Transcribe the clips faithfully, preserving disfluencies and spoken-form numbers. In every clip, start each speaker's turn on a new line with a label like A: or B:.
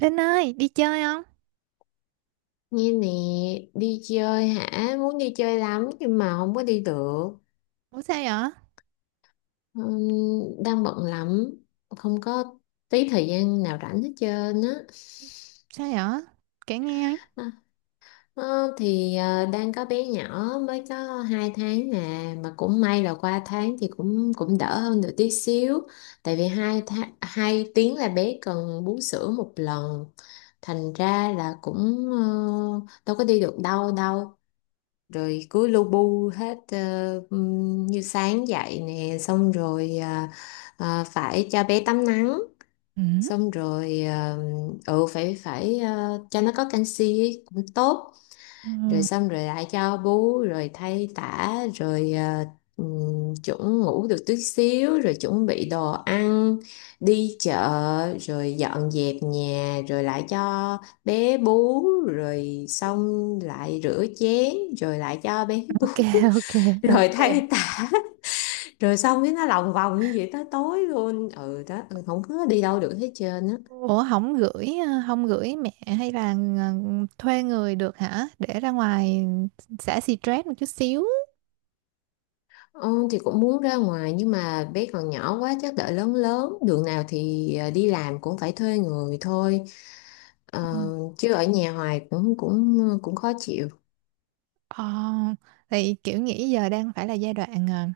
A: Linh ơi, đi chơi không?
B: Nghe nè, đi chơi hả? Muốn đi chơi lắm nhưng mà không có đi được.
A: Ủa sao vậy?
B: Ừm, đang bận lắm, không có tí thời gian nào rảnh hết trơn á.
A: Sao vậy? Kể nghe ấy.
B: À, ờ, thì ờ, đang có bé nhỏ mới có hai tháng nè, mà cũng may là qua tháng thì cũng cũng đỡ hơn được tí xíu. Tại vì hai tháng, hai tiếng là bé cần bú sữa một lần. Thành ra là cũng ờ, đâu có đi được đâu đâu rồi cứ lu bu hết ờ, ừm, như sáng dậy nè xong rồi à, à, phải cho bé tắm nắng
A: Ừ.
B: xong rồi ờ, ừ phải phải ờ, cho nó có canxi ấy, cũng tốt
A: Ừ.
B: rồi xong rồi lại cho bú rồi thay tã rồi ờ, ừm, chuẩn ngủ được tí xíu rồi chuẩn bị đồ ăn đi chợ rồi dọn dẹp nhà rồi lại cho bé bú rồi xong lại rửa chén rồi lại cho bé bú
A: Ok, ok,
B: rồi
A: ok.
B: thay tã rồi xong cái nó lòng vòng như vậy tới tối luôn, ừ đó, ừ, không có đi đâu được hết trơn á.
A: Ủa không gửi ờ, không gửi mẹ hay là ờ, thuê người được hả? Để ra ngoài xả stress một chút xíu.
B: Ừ, thì cũng muốn ra ngoài nhưng mà bé còn nhỏ quá, chắc đợi lớn lớn đường nào thì ờ, đi làm cũng phải thuê người thôi.
A: Ừ.
B: Ờ, chứ ở nhà hoài cũng cũng ờ, cũng khó chịu.
A: Ờ, thì kiểu nghĩ giờ đang phải là giai đoạn ờ,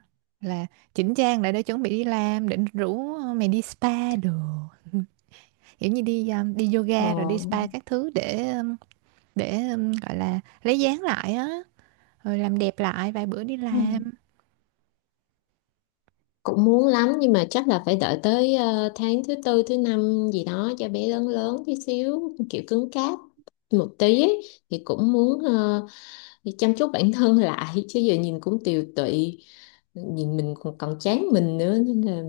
A: là chỉnh trang lại để chuẩn bị đi làm, định rủ mày đi spa đồ. Kiểu như đi ờ, đi
B: Ờ,
A: yoga rồi đi spa các thứ để ờ, để ờ, gọi là lấy dáng lại á, rồi làm đẹp lại vài bữa đi
B: ừ,
A: làm.
B: cũng muốn lắm nhưng mà chắc là phải đợi tới ờ, tháng thứ tư thứ năm gì đó cho bé lớn lớn tí xíu kiểu cứng cáp một tí ấy, thì cũng muốn ờ, chăm chút bản thân lại chứ giờ nhìn cũng tiều tụy, nhìn mình còn, còn chán mình nữa nên là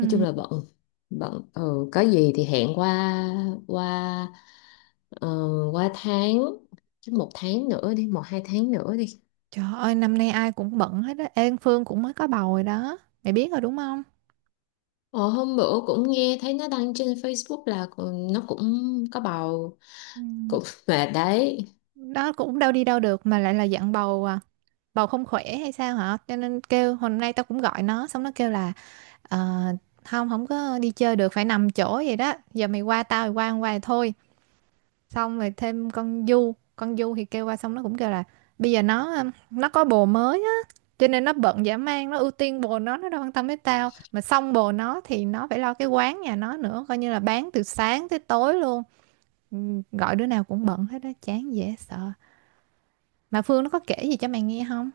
B: nói chung là bận, bận, ừ, có gì thì hẹn qua qua ờ, qua tháng, chứ một tháng nữa đi, một hai tháng nữa đi.
A: Trời ơi, năm nay ai cũng bận hết á. Ê, Phương cũng mới có bầu rồi đó, mày biết rồi đúng không?
B: ờ, Hôm bữa cũng nghe thấy nó đăng trên Facebook là còn- nó cũng có bầu
A: Ừ.
B: cũng mà đấy.
A: Đó cũng đâu đi đâu được mà lại là dặn bầu à, bầu không khỏe hay sao hả? Cho nên kêu hôm nay tao cũng gọi nó, xong nó kêu là "Ờ, không, không có đi chơi được, phải nằm chỗ vậy đó, giờ mày qua tao, mày qua không qua thì thôi." Xong rồi thêm con Du, con Du thì kêu qua, xong nó cũng kêu là bây giờ nó um, nó có bồ mới á, cho nên nó bận dã man, nó ưu tiên bồ nó nó đâu quan tâm đến tao. Mà xong bồ nó thì nó phải lo cái quán nhà nó nữa, coi như là bán từ sáng tới tối luôn. Ừ, gọi đứa nào cũng bận hết đó, chán dễ sợ. Mà Phương nó có kể gì cho mày nghe không?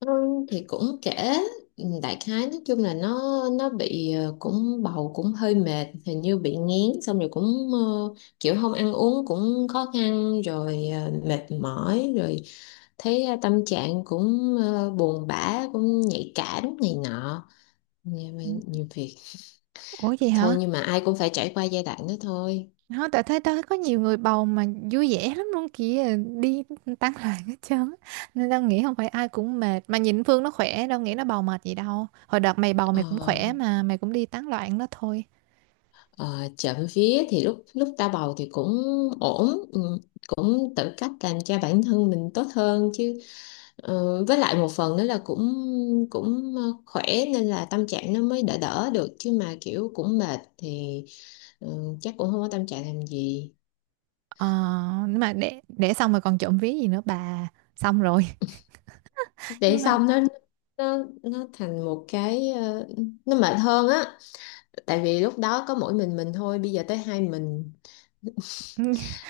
B: Ừ, thì cũng kể, ừ, đại khái nói chung là nó nó bị ờ, cũng bầu cũng hơi mệt, hình như bị nghén, xong rồi cũng ờ, kiểu không ăn uống cũng khó khăn, rồi ờ, mệt mỏi, rồi thấy ờ, tâm trạng cũng ờ, buồn bã, cũng nhạy cảm này nọ nhiều,
A: Ừ.
B: nhiều việc
A: Ủa gì
B: thôi,
A: hả?
B: nhưng mà ai cũng phải trải qua giai đoạn đó thôi.
A: Nó tại thấy tao có nhiều người bầu mà vui vẻ lắm luôn kìa, đi tán loạn hết trơn á. Nên tao nghĩ không phải ai cũng mệt, mà nhìn Phương nó khỏe đâu, nghĩ nó bầu mệt gì đâu. Hồi đợt mày bầu, mày cũng
B: ờ,
A: khỏe mà, mày cũng đi tán loạn đó thôi.
B: ờ, Trộm vía thì lúc lúc ta bầu thì cũng ổn, ừ, cũng tự cách làm cho bản thân mình tốt hơn chứ. Ờ, với lại một phần nữa là cũng cũng ờ, khỏe nên là tâm trạng nó mới đỡ đỡ được, chứ mà kiểu cũng mệt thì ừ, chắc cũng không có tâm trạng làm gì
A: ờ nhưng mà để để xong rồi còn trộm ví gì nữa bà, xong rồi nhưng
B: để
A: mà
B: xong nó nó nó thành một cái ờ, nó mệt hơn á, tại vì lúc đó có mỗi mình mình thôi, bây giờ tới hai mình,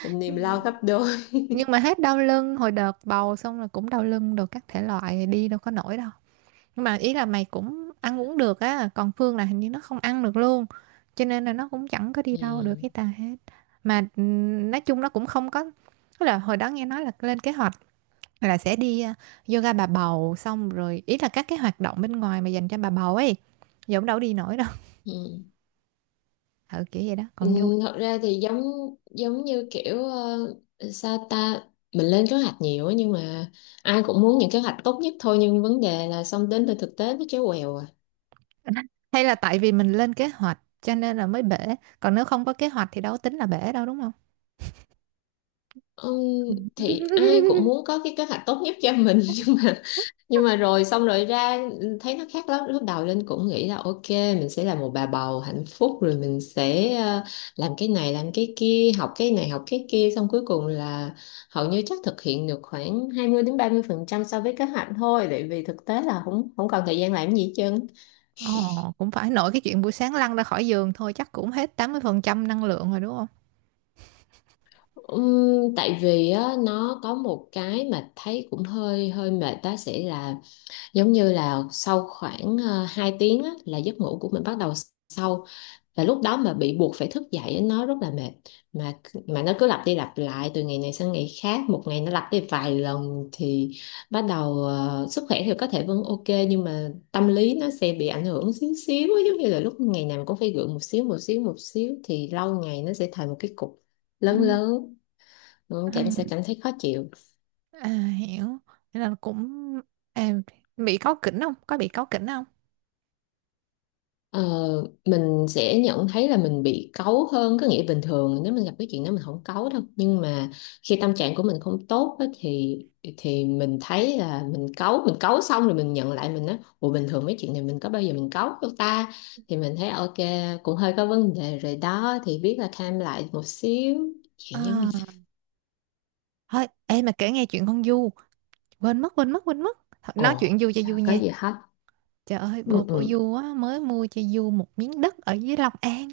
B: niềm lo gấp đôi.
A: nhưng mà hết đau lưng, hồi đợt bầu xong rồi cũng đau lưng đồ các thể loại, đi đâu có nổi đâu. Nhưng mà ý là mày cũng ăn uống được á, còn Phương là hình như nó không ăn được luôn, cho nên là nó cũng chẳng có đi
B: Ừ.
A: đâu được cái tà hết. Mà ừm, nói chung nó cũng không có, tức là hồi đó nghe nói là lên kế hoạch là sẽ đi à, yoga bà bầu, xong rồi ý là các cái hoạt động bên ngoài mà dành cho bà bầu ấy, giờ cũng đâu đi nổi đâu.
B: Ừ.
A: Ừ, kiểu vậy đó
B: Ừ,
A: còn vui.
B: thật ra thì giống giống như kiểu ờ, sao ta, mình lên kế hoạch nhiều á, nhưng mà ai cũng muốn những kế hoạch tốt nhất thôi, nhưng vấn đề là xong đến từ thực tế nó chéo quèo à.
A: Hay là tại vì mình lên kế hoạch cho nên là mới bể, còn nếu không có kế hoạch thì đâu có tính là bể đâu đúng không?
B: Ừm, thì ai cũng muốn có cái kế hoạch tốt nhất cho mình, nhưng mà nhưng mà rồi xong rồi ra, ừ, thấy nó khác lắm. Lúc đầu Linh cũng nghĩ là ok mình sẽ là một bà bầu hạnh phúc, rồi mình sẽ ờ, làm cái này làm cái kia, học cái này học cái kia, xong cuối cùng là hầu như chắc thực hiện được khoảng hai mươi đến ba mươi phần trăm so với kế hoạch thôi, tại vì thực tế là không không còn thời gian làm gì hết trơn.
A: Ồ, cũng phải, nội cái chuyện buổi sáng lăn ra khỏi giường thôi chắc cũng hết tám mươi phần trăm năng lượng rồi đúng không?
B: Ừm, tại vì á, nó có một cái mà thấy cũng hơi hơi mệt đó sẽ là, giống như là sau khoảng uh, hai tiếng á, là giấc ngủ của mình bắt đầu sâu, và lúc đó mà bị buộc phải thức dậy nó rất là mệt, mà mà nó cứ lặp đi lặp lại từ ngày này sang ngày khác, một ngày nó lặp đi vài lần thì bắt đầu ờ, sức khỏe thì có thể vẫn ok nhưng mà tâm lý nó sẽ bị ảnh hưởng xíu xíu á, giống như là lúc ngày nào cũng phải gượng một xíu một xíu một xíu thì lâu ngày nó sẽ thành một cái cục lớn
A: Ừ.
B: lớn. Ừ,
A: À,
B: cảm sẽ cảm thấy khó chịu.
A: à hiểu. Thế là cũng à, bị cáu kỉnh không? Có bị cáu kỉnh không?
B: Ờ, mình sẽ nhận thấy là mình bị cáu hơn, có nghĩa bình thường nếu mình gặp cái chuyện đó mình không cáu đâu, nhưng mà khi tâm trạng của mình không tốt á, thì thì mình thấy là mình cáu, mình cáu xong rồi mình nhận lại mình á, ủa bình thường mấy chuyện này mình có bao giờ mình cáu đâu ta, thì mình thấy ok, cũng hơi có vấn đề rồi đó thì biết là calm lại một xíu chuyện giống như.
A: À, thôi em mà kể nghe chuyện con Du, quên mất, quên mất, quên mất. Thôi, nói
B: Ồ,
A: chuyện Du cho
B: đâu
A: vui
B: có
A: nha.
B: gì hết.
A: Trời ơi, bồ
B: Ừ,
A: của
B: ừ,
A: Du á mới mua cho Du một miếng đất ở dưới Long An.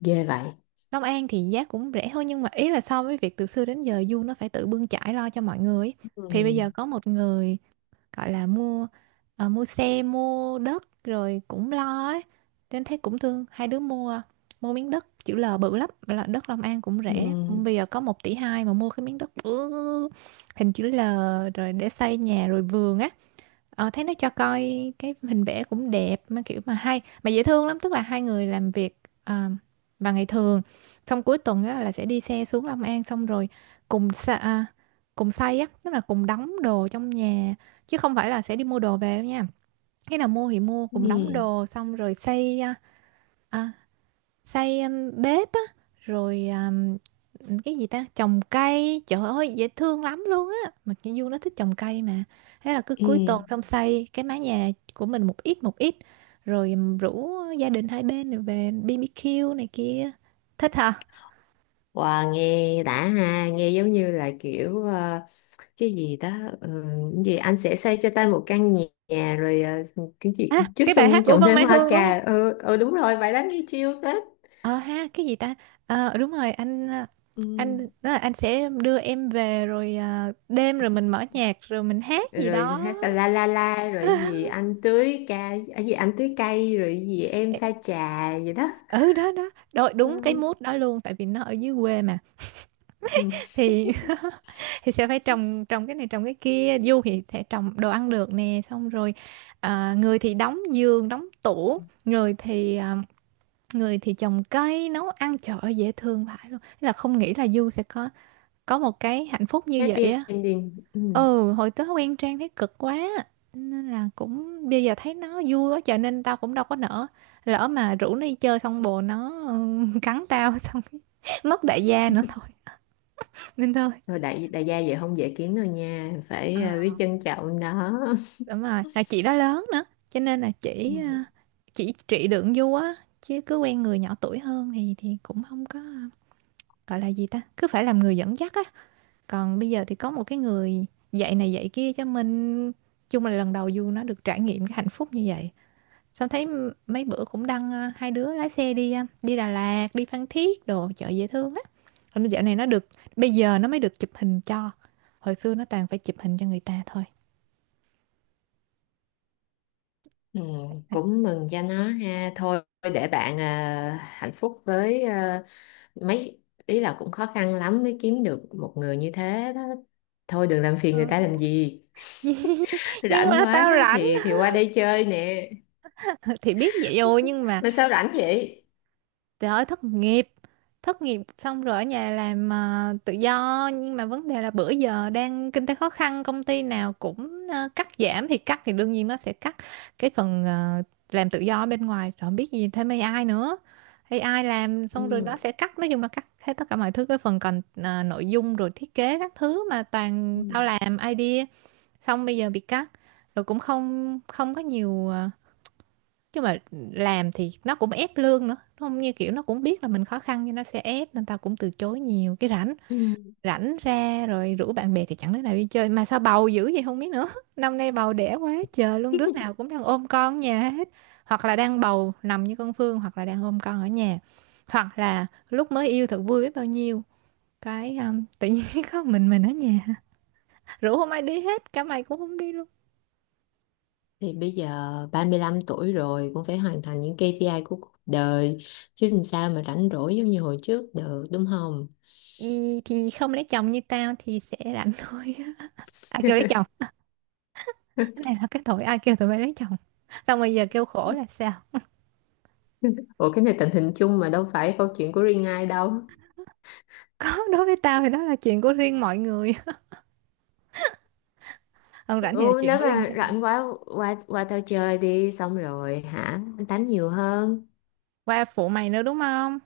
B: ghê vậy.
A: Long An thì giá cũng rẻ hơn, nhưng mà ý là so với việc từ xưa đến giờ Du nó phải tự bươn chải lo cho mọi người ấy. Thì bây
B: Ừ,
A: giờ có một người gọi là mua ờ, mua xe mua đất rồi cũng lo ấy, nên thấy cũng thương, hai đứa mua mua miếng đất chữ L bự lắm, là đất Long An cũng rẻ,
B: ừ,
A: bây giờ có một tỷ hai mà mua cái miếng đất bự hình chữ L, rồi để xây nhà rồi vườn á. Ờ, thấy nó cho coi cái hình vẽ cũng đẹp, mà kiểu mà hay mà dễ thương lắm, tức là hai người làm việc ờ, vào ngày thường, xong cuối tuần á, là sẽ đi xe xuống Long An, xong rồi cùng sa, à, cùng xay á, tức là cùng đóng đồ trong nhà, chứ không phải là sẽ đi mua đồ về đâu nha, cái nào mua thì mua,
B: ừ,
A: cùng đóng
B: ừ.
A: đồ xong rồi xây à, à, xây um, bếp á, rồi um, cái gì ta, trồng cây, trời ơi dễ thương lắm luôn á, mà cái Du nó thích trồng cây mà. Thế là cứ
B: Ừ.
A: cuối tuần xong xây cái mái nhà của mình một ít một ít, rồi um, rủ gia đình hai bên này về bê bê quy này kia, thích hả.
B: Wow, nghe đã ha, nghe giống như là kiểu ờ, cái gì đó, ờ, cái gì anh sẽ xây cho tôi một căn nhà, nhà, rồi ờ, cái gì
A: À,
B: trước
A: cái bài
B: sân
A: hát của
B: trồng
A: Vân
B: thêm
A: Mai
B: hoa
A: Hương đúng không?
B: cà. Ừ, ừ đúng rồi, bài đó nghe chill tết.
A: Ờ ha, cái gì ta? Ờ đúng rồi, anh ờ,
B: Ừ.
A: anh đó là anh sẽ đưa em về, rồi ờ, đêm rồi mình mở nhạc rồi mình hát gì
B: Rồi
A: đó.
B: hát là la la la rồi gì anh tưới cây, à, gì anh tưới cây rồi gì em
A: Ê,
B: pha trà gì đó.
A: ừ đó đó, đôi, đúng cái
B: Ừ.
A: mood đó luôn tại vì nó ở dưới quê mà.
B: Ừ,
A: Thì thì sẽ phải trồng trồng cái này trồng cái kia, du thì sẽ trồng đồ ăn được nè, xong rồi ờ, người thì đóng giường, đóng tủ, người thì ờ, người thì trồng cây, nấu ăn, trời ơi dễ thương vãi luôn. Thế là không nghĩ là Du sẽ có có một cái hạnh phúc như vậy
B: happy
A: á.
B: ending. Ừ.
A: Ừ, hồi tớ quen Trang thấy cực quá, nên là cũng bây giờ thấy nó vui quá cho nên tao cũng đâu có nỡ, lỡ mà rủ nó đi chơi xong bồ nó ừ, cắn tao xong cái mất đại gia nữa thôi, nên thôi.
B: Rồi đại đại gia vậy không dễ kiếm đâu nha, phải ờ,
A: Ờ,
B: biết trân trọng nó.
A: đúng rồi, à, chị đó lớn nữa, cho nên là
B: Ừ.
A: chỉ ờ, chỉ trị đường du á, chứ cứ quen người nhỏ tuổi hơn thì thì cũng không có, ờ, gọi là gì ta, cứ phải làm người dẫn dắt á. Còn bây giờ thì có một cái người dạy này dạy kia cho mình, chung là lần đầu Du nó được trải nghiệm cái hạnh phúc như vậy. Sao thấy m- mấy bữa cũng đăng ờ, hai đứa lái xe đi ờ, đi Đà Lạt, đi Phan Thiết đồ chợ dễ thương á. Còn dạo này nó được bây giờ nó mới được chụp hình cho. Hồi xưa nó toàn phải chụp hình cho người ta thôi.
B: Ừ, cũng mừng cho nó ha, thôi để bạn à, hạnh phúc với à, mấy, ý là cũng khó khăn lắm mới kiếm được một người như thế đó, thôi đừng làm phiền
A: Ừ.
B: người ta làm gì.
A: Nhưng
B: Rảnh
A: mà
B: quá
A: tao rảnh.
B: thì thì qua đây chơi nè,
A: Thì biết vậy rồi nhưng mà
B: mà sao rảnh vậy.
A: trời ơi, thất nghiệp. Thất nghiệp xong rồi ở nhà làm à, tự do. Nhưng mà vấn đề là bữa giờ đang kinh tế khó khăn, công ty nào cũng à, cắt giảm, thì cắt thì đương nhiên nó sẽ cắt cái phần à, làm tự do ở bên ngoài, rồi không biết gì thêm a i nữa, a i làm xong rồi
B: Ừ.
A: nó sẽ cắt. Nói chung là cắt hết tất cả mọi thứ, cái phần còn à, nội dung rồi thiết kế các thứ, mà toàn tao
B: Ừ.
A: làm idea, xong bây giờ bị cắt, rồi cũng không không có nhiều, à, chứ mà làm thì nó cũng ép lương nữa, không như kiểu nó cũng biết là mình khó khăn nhưng nó sẽ ép, nên tao cũng từ chối nhiều cái. Rảnh,
B: Ừ.
A: rảnh ra rồi rủ bạn bè thì chẳng đứa nào đi chơi, mà sao bầu dữ vậy không biết nữa. Năm nay bầu đẻ quá trời luôn, đứa nào cũng đang ôm con ở nhà hết, hoặc là đang bầu nằm như con Phương, hoặc là đang ôm con ở nhà, hoặc là lúc mới yêu thật vui biết bao nhiêu, cái um, tự nhiên có mình mình ở nhà, rủ không ai đi hết, cả mày cũng không đi luôn.
B: Thì bây giờ ba mươi lăm tuổi rồi cũng phải hoàn thành những kây pi ai của cuộc đời, chứ làm sao mà rảnh rỗi giống như hồi trước được, đúng không?
A: Gì thì không lấy chồng như tao thì sẽ rảnh thôi. À kêu lấy chồng, cái này là cái tội, ai kêu tụi bay lấy chồng xong bây giờ kêu khổ là sao?
B: Ủa cái này tình hình chung mà, đâu phải câu chuyện của riêng ai đâu.
A: Có, đối với tao thì đó là chuyện của riêng mọi người, hơn rảnh thì là
B: Ừ,
A: chuyện
B: nếu
A: của riêng
B: mà
A: tao,
B: rảnh quá qua qua tao chơi đi, xong rồi hả, anh tám nhiều hơn.
A: qua phụ mày nữa đúng không?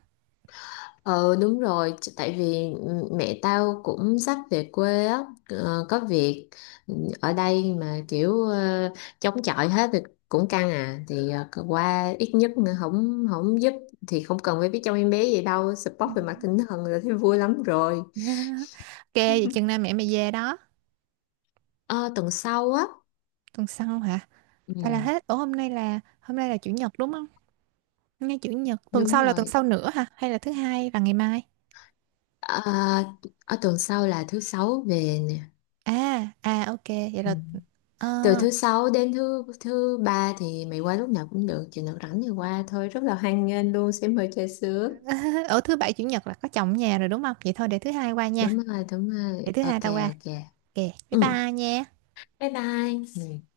B: ờ Đúng rồi, ch- tại vì ừ, mẹ tao cũng sắp về quê á, ờ, có việc, ừ, ở đây mà kiểu ờ, chống chọi hết thì cũng căng à, thì ờ, cứ qua ít nhất nữa không không giúp thì không cần phải biết trong em bé gì đâu, support
A: Ừ.
B: về mặt tinh thần là thấy vui lắm rồi.
A: Ok, vậy chừng nào mẹ mày về đó,
B: ờ, Tuần sau á.
A: tuần sau hả,
B: Ừ,
A: hay là hết ủa, hôm nay là hôm nay là chủ nhật đúng không? Hôm nay chủ nhật, tuần
B: đúng
A: sau là tuần sau
B: rồi.
A: nữa hả, hay là thứ hai và ngày mai?
B: Ờ, ở tuần sau là thứ sáu về nè.
A: À à ok vậy
B: Ừ.
A: là ờ.
B: Từ thứ sáu đến thứ thứ ba thì mày qua lúc nào cũng được, chừng nào rảnh thì qua thôi, rất là hoan nghênh luôn, sẽ mời trà sữa.
A: Ở thứ bảy chủ nhật là có chồng ở nhà rồi đúng không, vậy thôi để thứ hai qua nha,
B: Đúng rồi, đúng
A: để
B: rồi.
A: thứ hai
B: Ok,
A: tao qua,
B: ok.
A: ok, bye
B: Ừ.
A: bye nha.
B: Bye bye. Ừ.